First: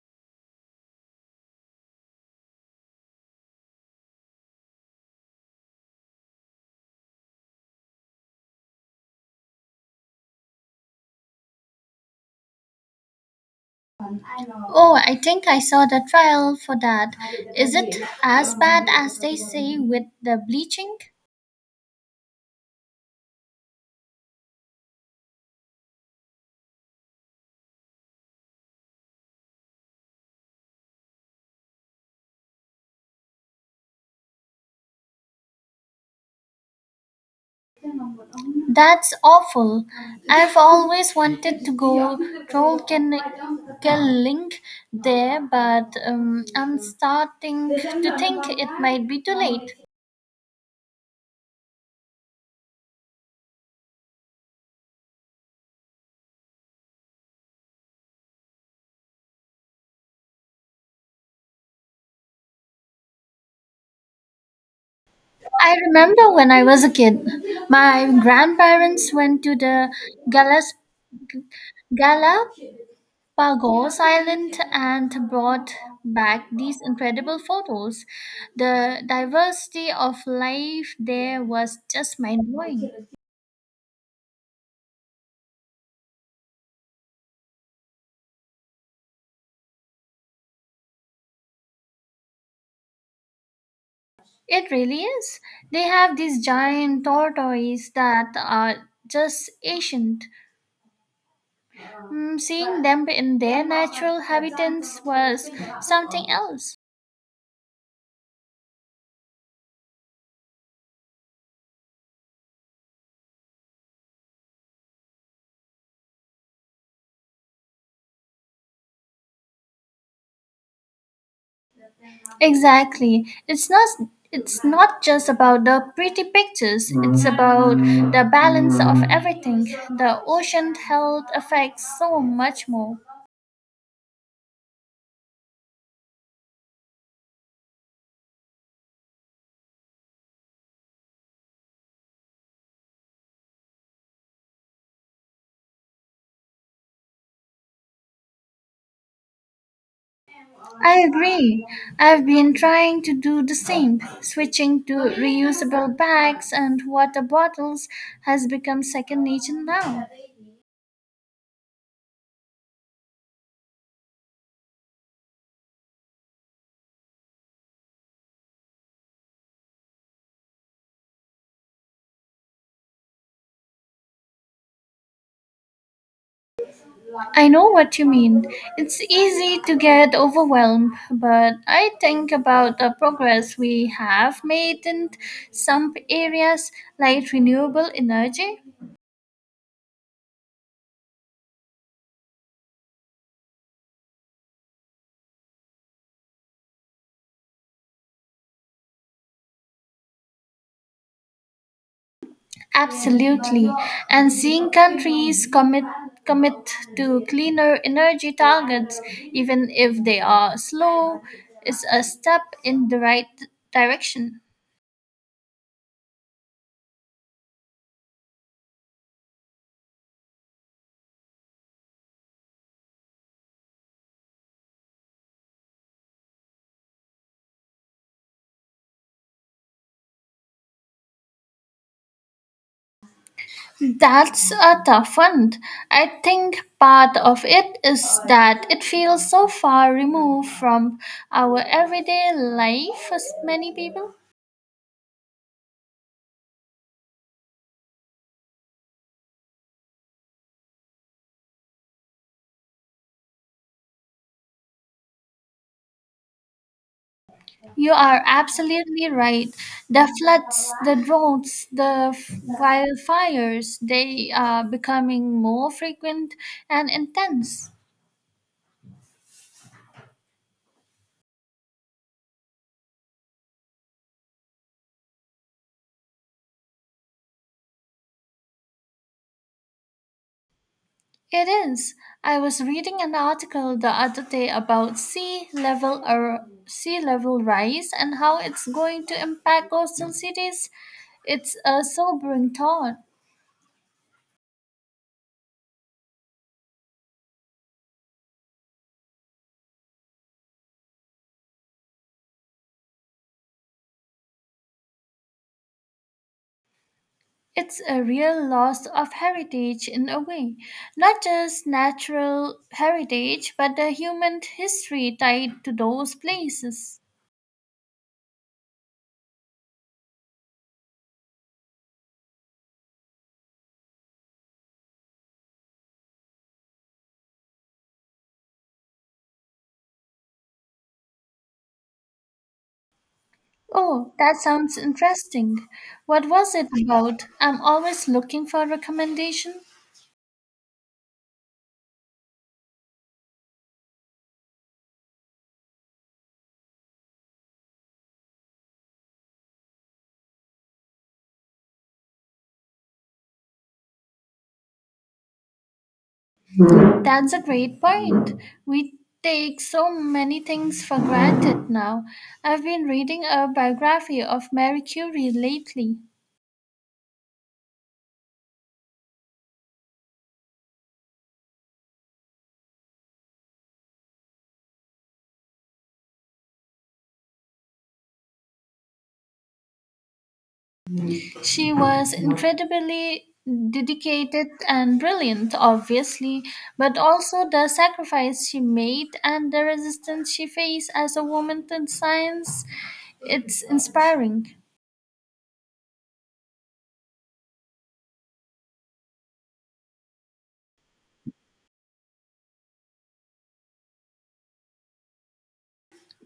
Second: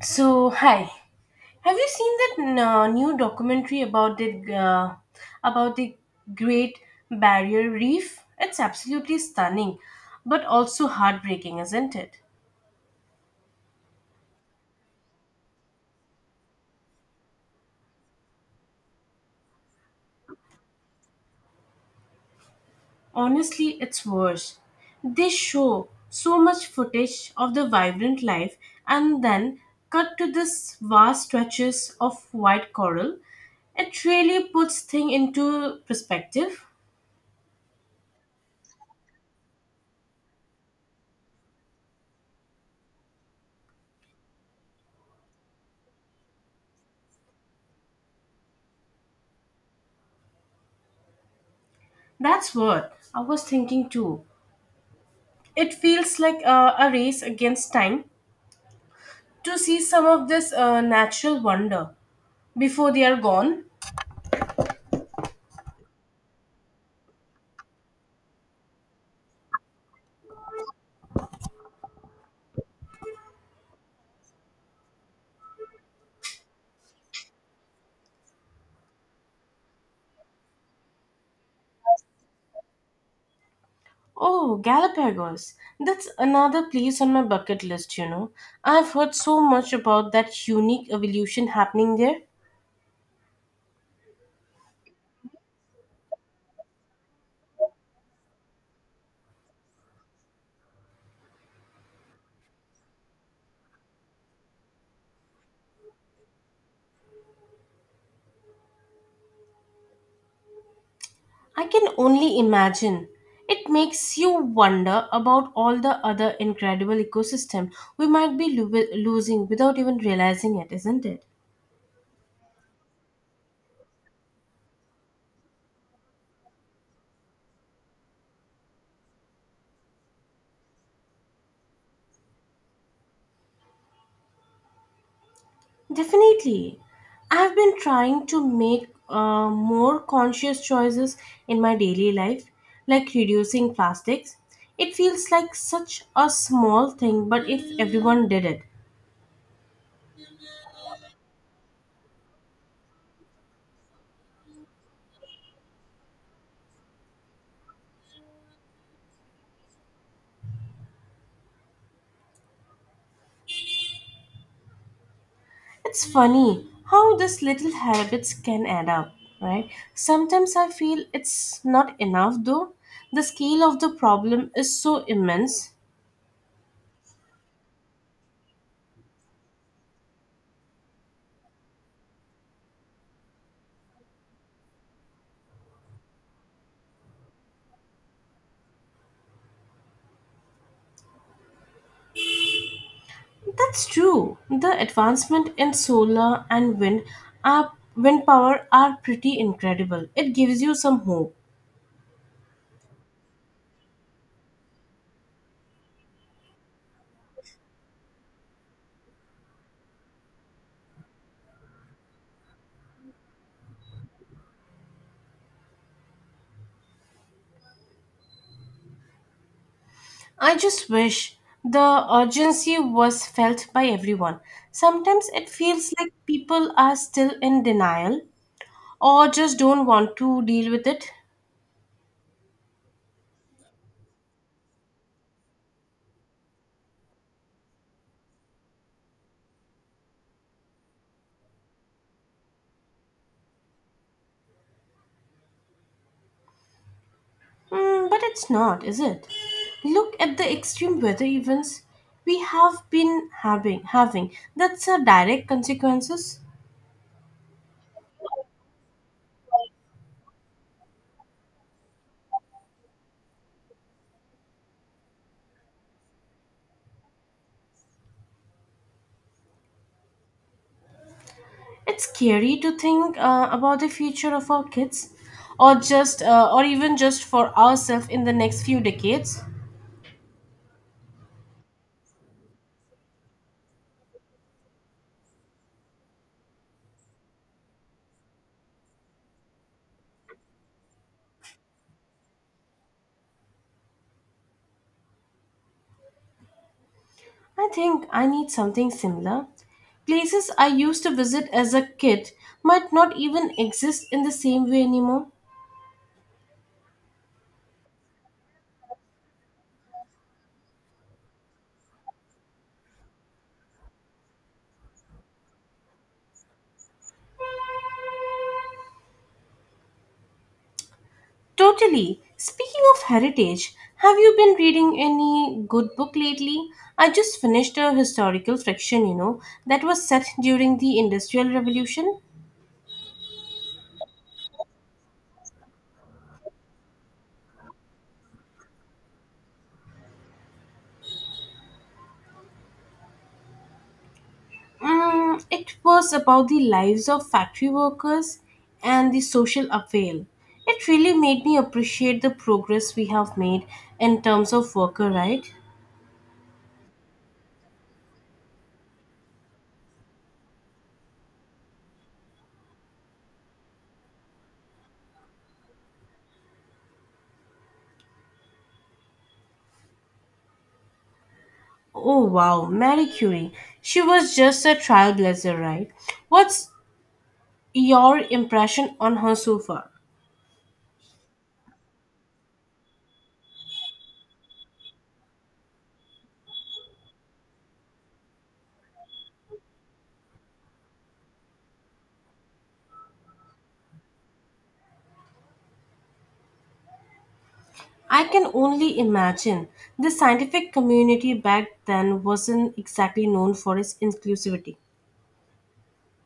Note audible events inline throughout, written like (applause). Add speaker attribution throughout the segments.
Speaker 1: So, hi. Have you seen that new documentary about uh, the Great Barrier Reef? It's absolutely stunning, but also heartbreaking, isn't it?
Speaker 2: Oh, I think I saw the trial for that. Is it as bad as they say with the bleaching?
Speaker 1: Honestly, it's worse. They show so much footage of the vibrant life and then cut to this vast stretches of white coral. It really puts things into perspective.
Speaker 2: That's awful. I've always wanted to go troll killing there, but I'm starting to think it might be too late.
Speaker 1: That's what I was thinking too. It feels like a race against time to see some of this natural wonder before they are gone.
Speaker 2: I remember when I was a kid, my grandparents went to the galas, gala Pagos Island and brought back these incredible photos. The diversity of life there was just mind blowing.
Speaker 1: Oh, Galapagos. That's another place on my bucket list. I've heard so much about that unique evolution happening there.
Speaker 2: It really is. They have these giant tortoises that are just ancient. Mm, seeing them in their natural habitats was something else.
Speaker 1: I can only imagine. It makes you wonder about all the other incredible ecosystem we might be losing without even realizing it, isn't it?
Speaker 2: Exactly. It's not just about the pretty pictures, it's about the balance of everything. The ocean health affects so much more.
Speaker 1: Definitely. I've been trying to make more conscious choices in my daily life, like reducing plastics. It feels like such a small thing, but if everyone did it,
Speaker 2: I agree. I've been trying to do the same. Switching to reusable bags and water bottles has become second nature now.
Speaker 1: it's funny how these little habits can add up, right? Sometimes I feel it's not enough though. The scale of the problem is so immense.
Speaker 2: I know what you mean. It's easy to get overwhelmed, but I think about the progress we have made in some areas like renewable energy.
Speaker 1: That's true. The advancement in solar and wind power are pretty incredible. It gives you some hope.
Speaker 2: Absolutely. And seeing countries commit to cleaner energy targets even if they are slow is a step in the right direction.
Speaker 1: I just wish the urgency was felt by everyone. Sometimes it feels like people are still in denial or just don't want to deal with it.
Speaker 2: That's a tough one. I think part of it is that it feels so far removed from our everyday life as many people.
Speaker 1: Hmm, but it's not, is it? Look at the extreme weather events we have been having. That's a direct consequences.
Speaker 2: You are absolutely right. The floods, the droughts, wildfires, they are becoming more frequent and intense.
Speaker 1: It's scary to think about the future of our kids or just or even just for ourselves in the next few decades.
Speaker 2: It is. I was reading an article the other day about sea level rise and how it's going to impact coastal cities. It's a sobering thought.
Speaker 1: I think I need something similar. Places I used to visit as a kid might not even exist in the same way anymore.
Speaker 2: It's a real loss of heritage in a way, not just natural heritage, but the human history tied to those places.
Speaker 1: Totally. Speaking of heritage, have you been reading any good book lately? I just finished a historical fiction, that was set during the Industrial Revolution.
Speaker 2: Oh, that sounds interesting. What was it about? I'm always looking for recommendations.
Speaker 1: Mm, it was about the lives of factory workers and the social avail. It really made me appreciate the progress we have made in terms of worker right.
Speaker 2: That's a great point. We take so many things for granted now. I've been reading a biography of Mary Curie lately.
Speaker 1: Oh wow, Marie Curie. She was just a trailblazer, right? What's your impression on her so far?
Speaker 2: She was incredibly dedicated and brilliant, obviously, but also the sacrifice she made and the resistance she faced as a woman in science. It's inspiring.
Speaker 1: I can only imagine the scientific community back then wasn't exactly known for its inclusivity.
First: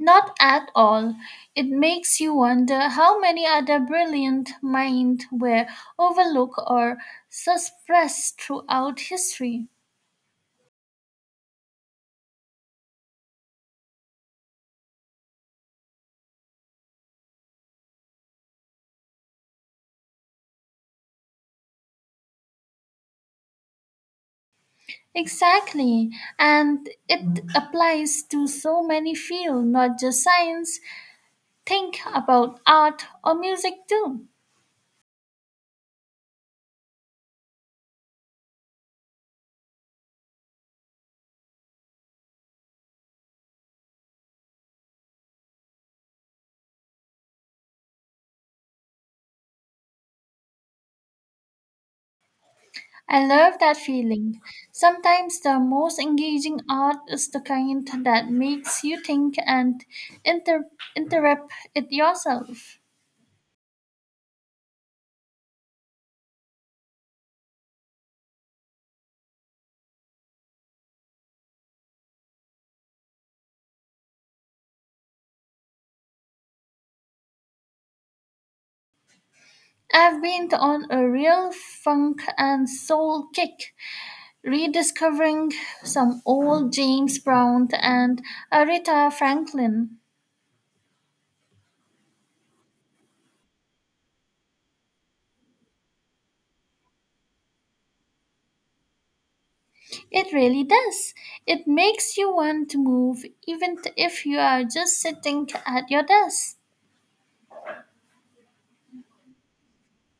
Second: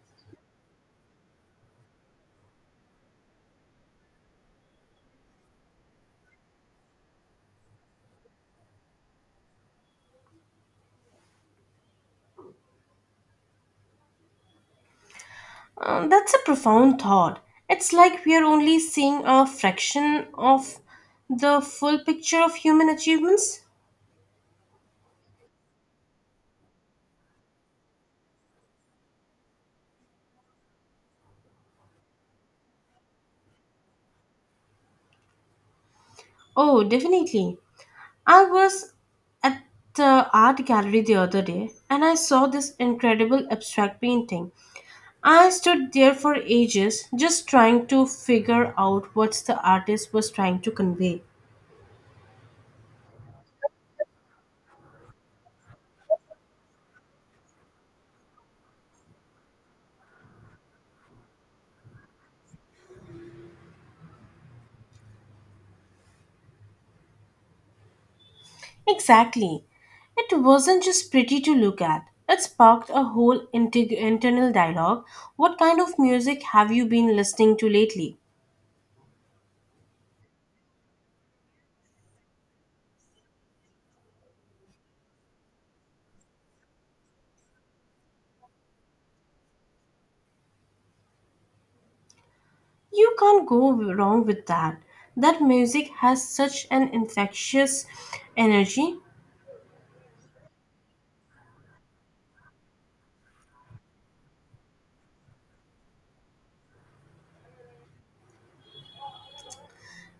Speaker 2: Not at all. It makes you wonder how many other brilliant minds were overlooked or suppressed throughout history.
Speaker 1: That's a profound thought. It's like we are only seeing a fraction of the full picture of human achievements.
Speaker 2: Exactly, and it applies to so many fields, not just science. Think about art or music too.
Speaker 1: Oh, definitely. I was at the art gallery the other day and I saw this incredible abstract painting. I stood there for ages just trying to figure out what the artist was trying to convey.
Speaker 2: I love that feeling. Sometimes the most engaging art is the kind that makes you think and inter- interrupt it yourself.
Speaker 1: Exactly. It wasn't just pretty to look at. It sparked a whole integ internal dialogue. What kind of music have you been listening to lately?
Speaker 2: I've been on a real funk and soul kick, rediscovering some old James Brown and Aretha Franklin.
Speaker 1: You can't go wrong with that. That music has such an infectious energy.
Speaker 2: It really does. It makes you want to move, even if you are just sitting at your desk.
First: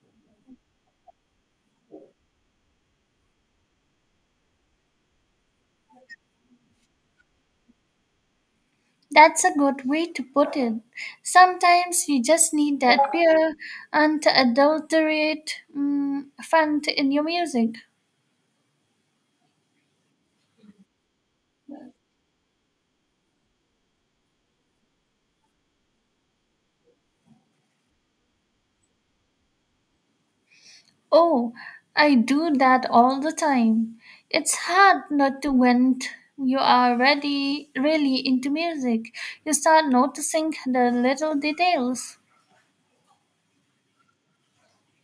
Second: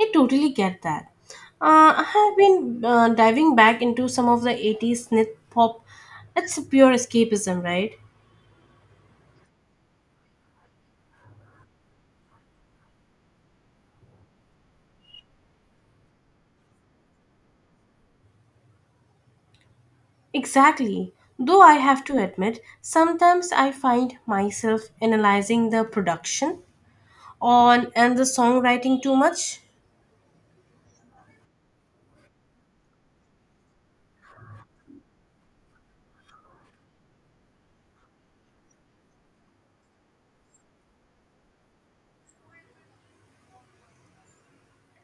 Speaker 1: I totally get that. I have been diving back into some of the 80s synth pop. It's pure escapism, right?
Speaker 2: That's a good way to put it. Sometimes you just need that pure, unadulterated fun in your music.
Speaker 1: Exactly. Though I have to admit, sometimes I find myself analyzing the production on and the songwriting too much.
Speaker 2: Oh, I do that all the time. It's hard not to when really into music. You start noticing the little details.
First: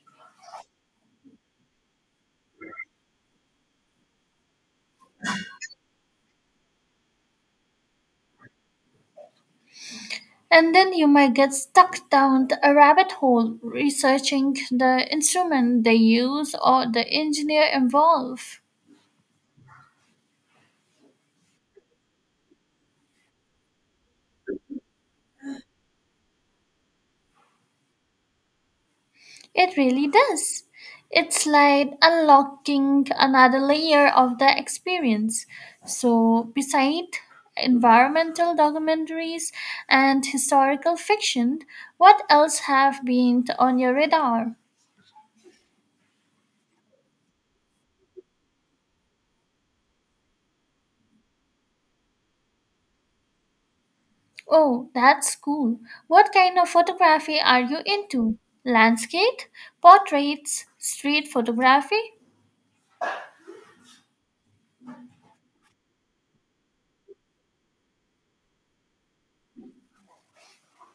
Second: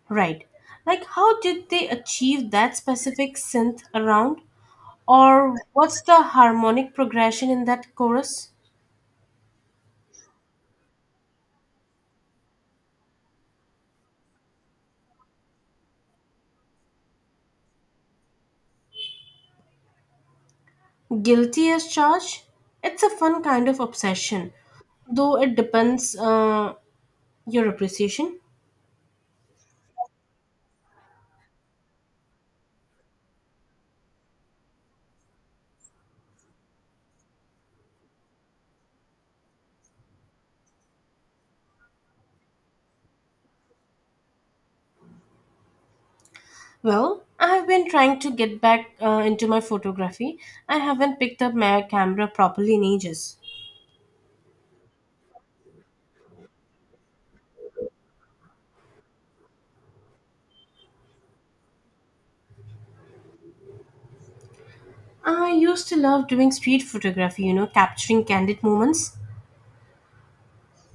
Speaker 1: Right. Like how did they achieve that specific synth around or what's the harmonic progression in that chorus?
Speaker 2: And then you might get stuck down a rabbit hole researching the instrument they use or the engineer involved.
Speaker 1: Guilty as charged? It's a fun kind of obsession, though it depends your appreciation.
Speaker 2: It really does. It's like unlocking another layer of the experience. So, beside environmental documentaries and historical fiction, what else have been on your radar?
Speaker 1: Well, I've been trying to get back into my photography. I haven't picked up my camera properly in ages.
Speaker 2: Oh, that's cool. What kind of photography are you into? Landscape, portraits, street photography?
Speaker 1: I used to love doing street photography, capturing candid moments.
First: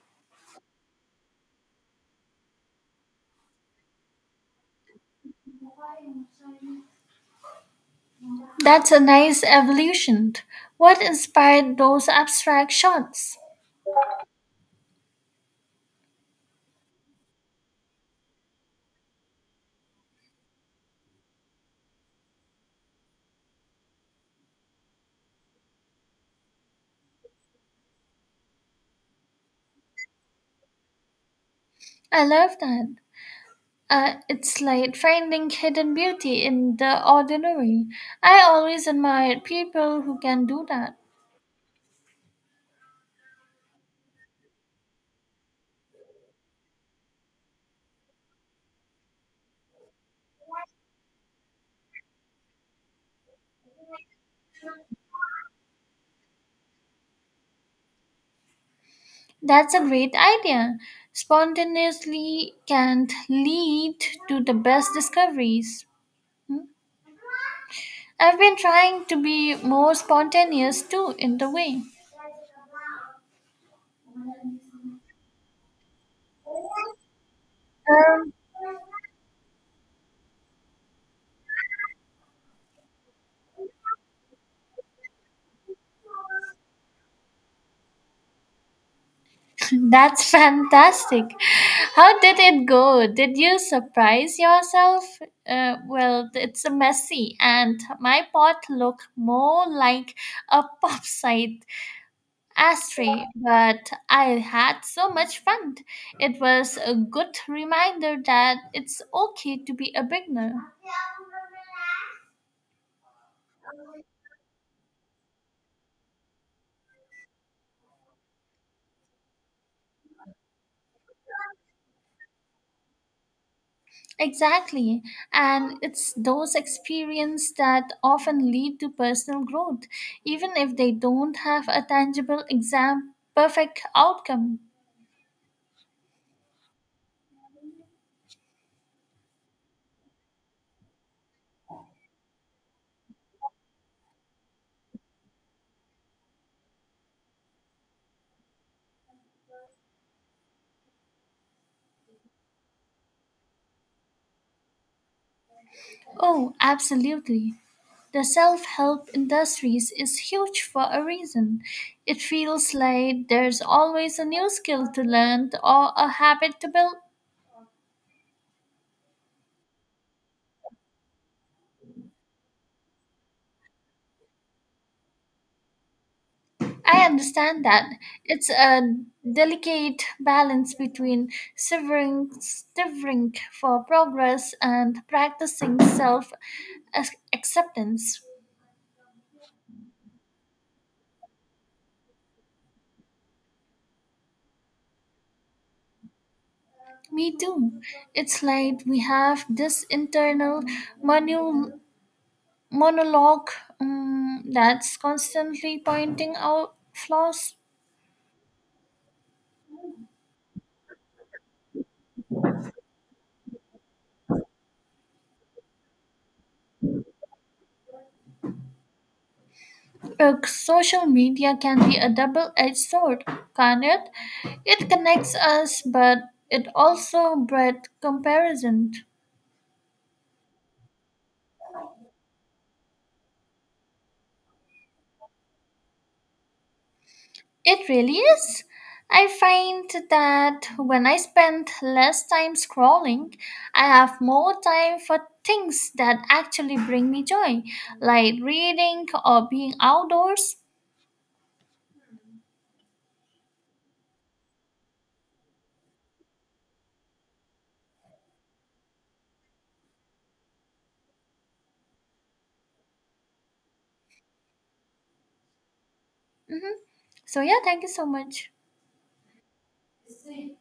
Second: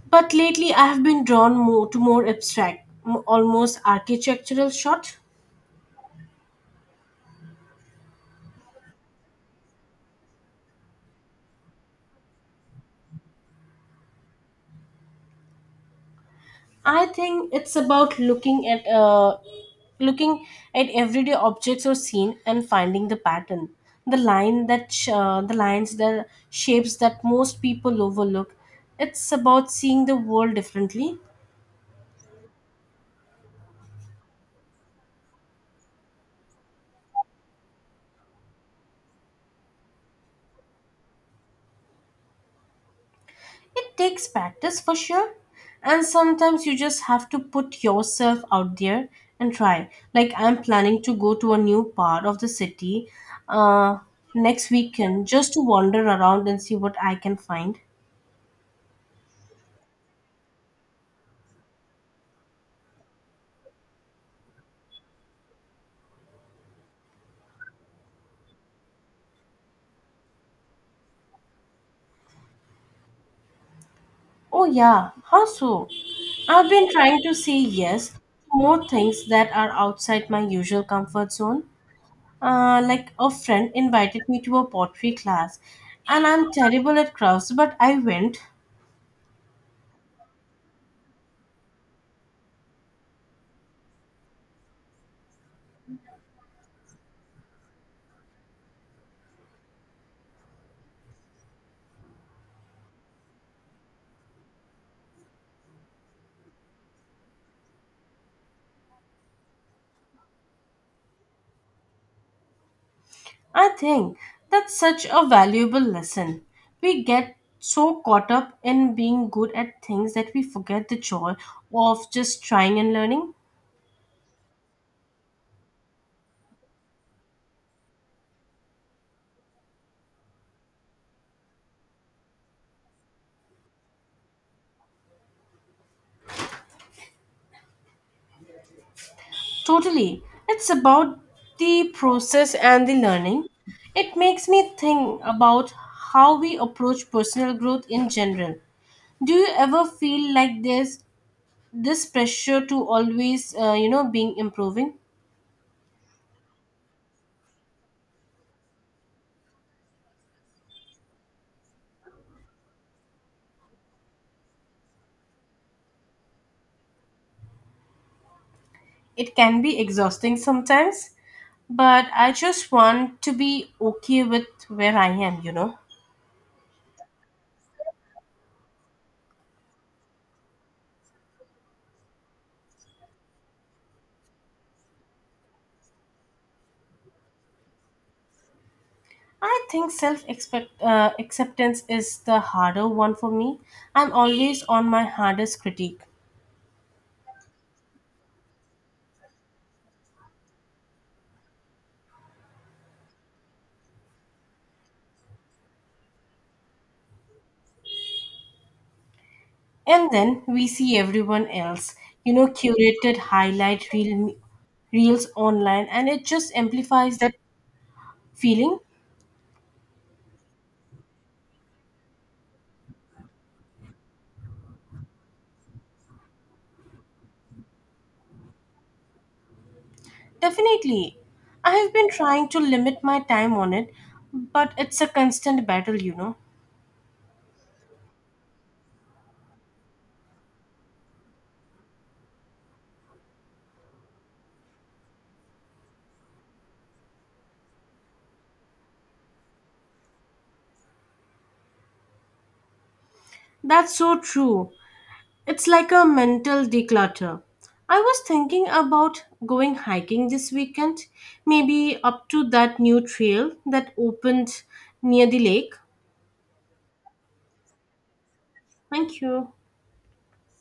Speaker 1: But lately I have been drawn more to more abstract, almost architectural shot.
Speaker 2: That's a nice evolution. What inspired those abstract shots?
Speaker 1: I think it's about looking at everyday objects or scene and finding the pattern, the line that the lines, the shapes that most people overlook. It's about seeing the world differently.
Speaker 2: I love that. It's like finding hidden beauty in the ordinary. I always admired people who can do that.
Speaker 1: It takes practice for sure, and sometimes you just have to put yourself out there and try. Like I'm planning to go to a new part of the city uh, next weekend just to wander around and see what I can find.
Speaker 2: That's a great idea. Spontaneously can lead to the best discoveries. Hmm? I've been trying to be more spontaneous too, in the way.
Speaker 1: Oh, yeah. How so? I've been trying to say yes to
Speaker 2: Um,
Speaker 1: more things that are outside my usual comfort zone. Like a friend invited me to a pottery class, and I'm terrible at crafts, but I went.
Speaker 2: (laughs) That's fantastic. How did it go? Did you surprise yourself? Well, it's a messy, and my pot looked more like a (laughs) pop site ashtray, but I had so much fun. It was a good reminder that it's okay to be a beginner.
Speaker 1: I think that's such a valuable lesson. We get so caught up in being good at things that we forget the joy of just trying and learning.
Speaker 2: Exactly. And it's those experiences that often lead to personal growth, even if they don't have a tangible exam perfect outcome.
Speaker 1: Totally. It's about the process and the learning. It makes me think about how we approach personal growth in general. Do you ever feel like there's this pressure to always being improving?
Speaker 2: Oh, absolutely. The self help industries is huge for a reason. It feels like there's always a new skill to learn or a habit to build.
Speaker 1: It can be exhausting sometimes, but I just want to be okay with where I am.
Speaker 2: I understand that. It's a delicate balance between severing for progress and practicing acceptance.
Speaker 1: I think self expect acceptance is the harder one for me. I'm always on my hardest critique.
Speaker 2: Me too. It's like we have this internal monu- monologue that's constantly pointing out flaws.
Speaker 1: And then we see everyone else, curated highlight reels online, and it just amplifies that feeling.
Speaker 2: Social media can be a double edged sword, can't it? It connects us, but it also breeds comparison.
Speaker 1: Definitely. I have been trying to limit my time on it, but it's a constant battle.
Speaker 2: It really is. I find that when I spend less time scrolling, I have more time for things that actually bring me joy, like reading or being outdoors.
Speaker 1: That's so true. It's like a mental declutter. I was thinking about going hiking this weekend, maybe up to that new trail that opened near the lake.
Speaker 2: Mhm. So, yeah, thank you so much.
Speaker 1: Thank you.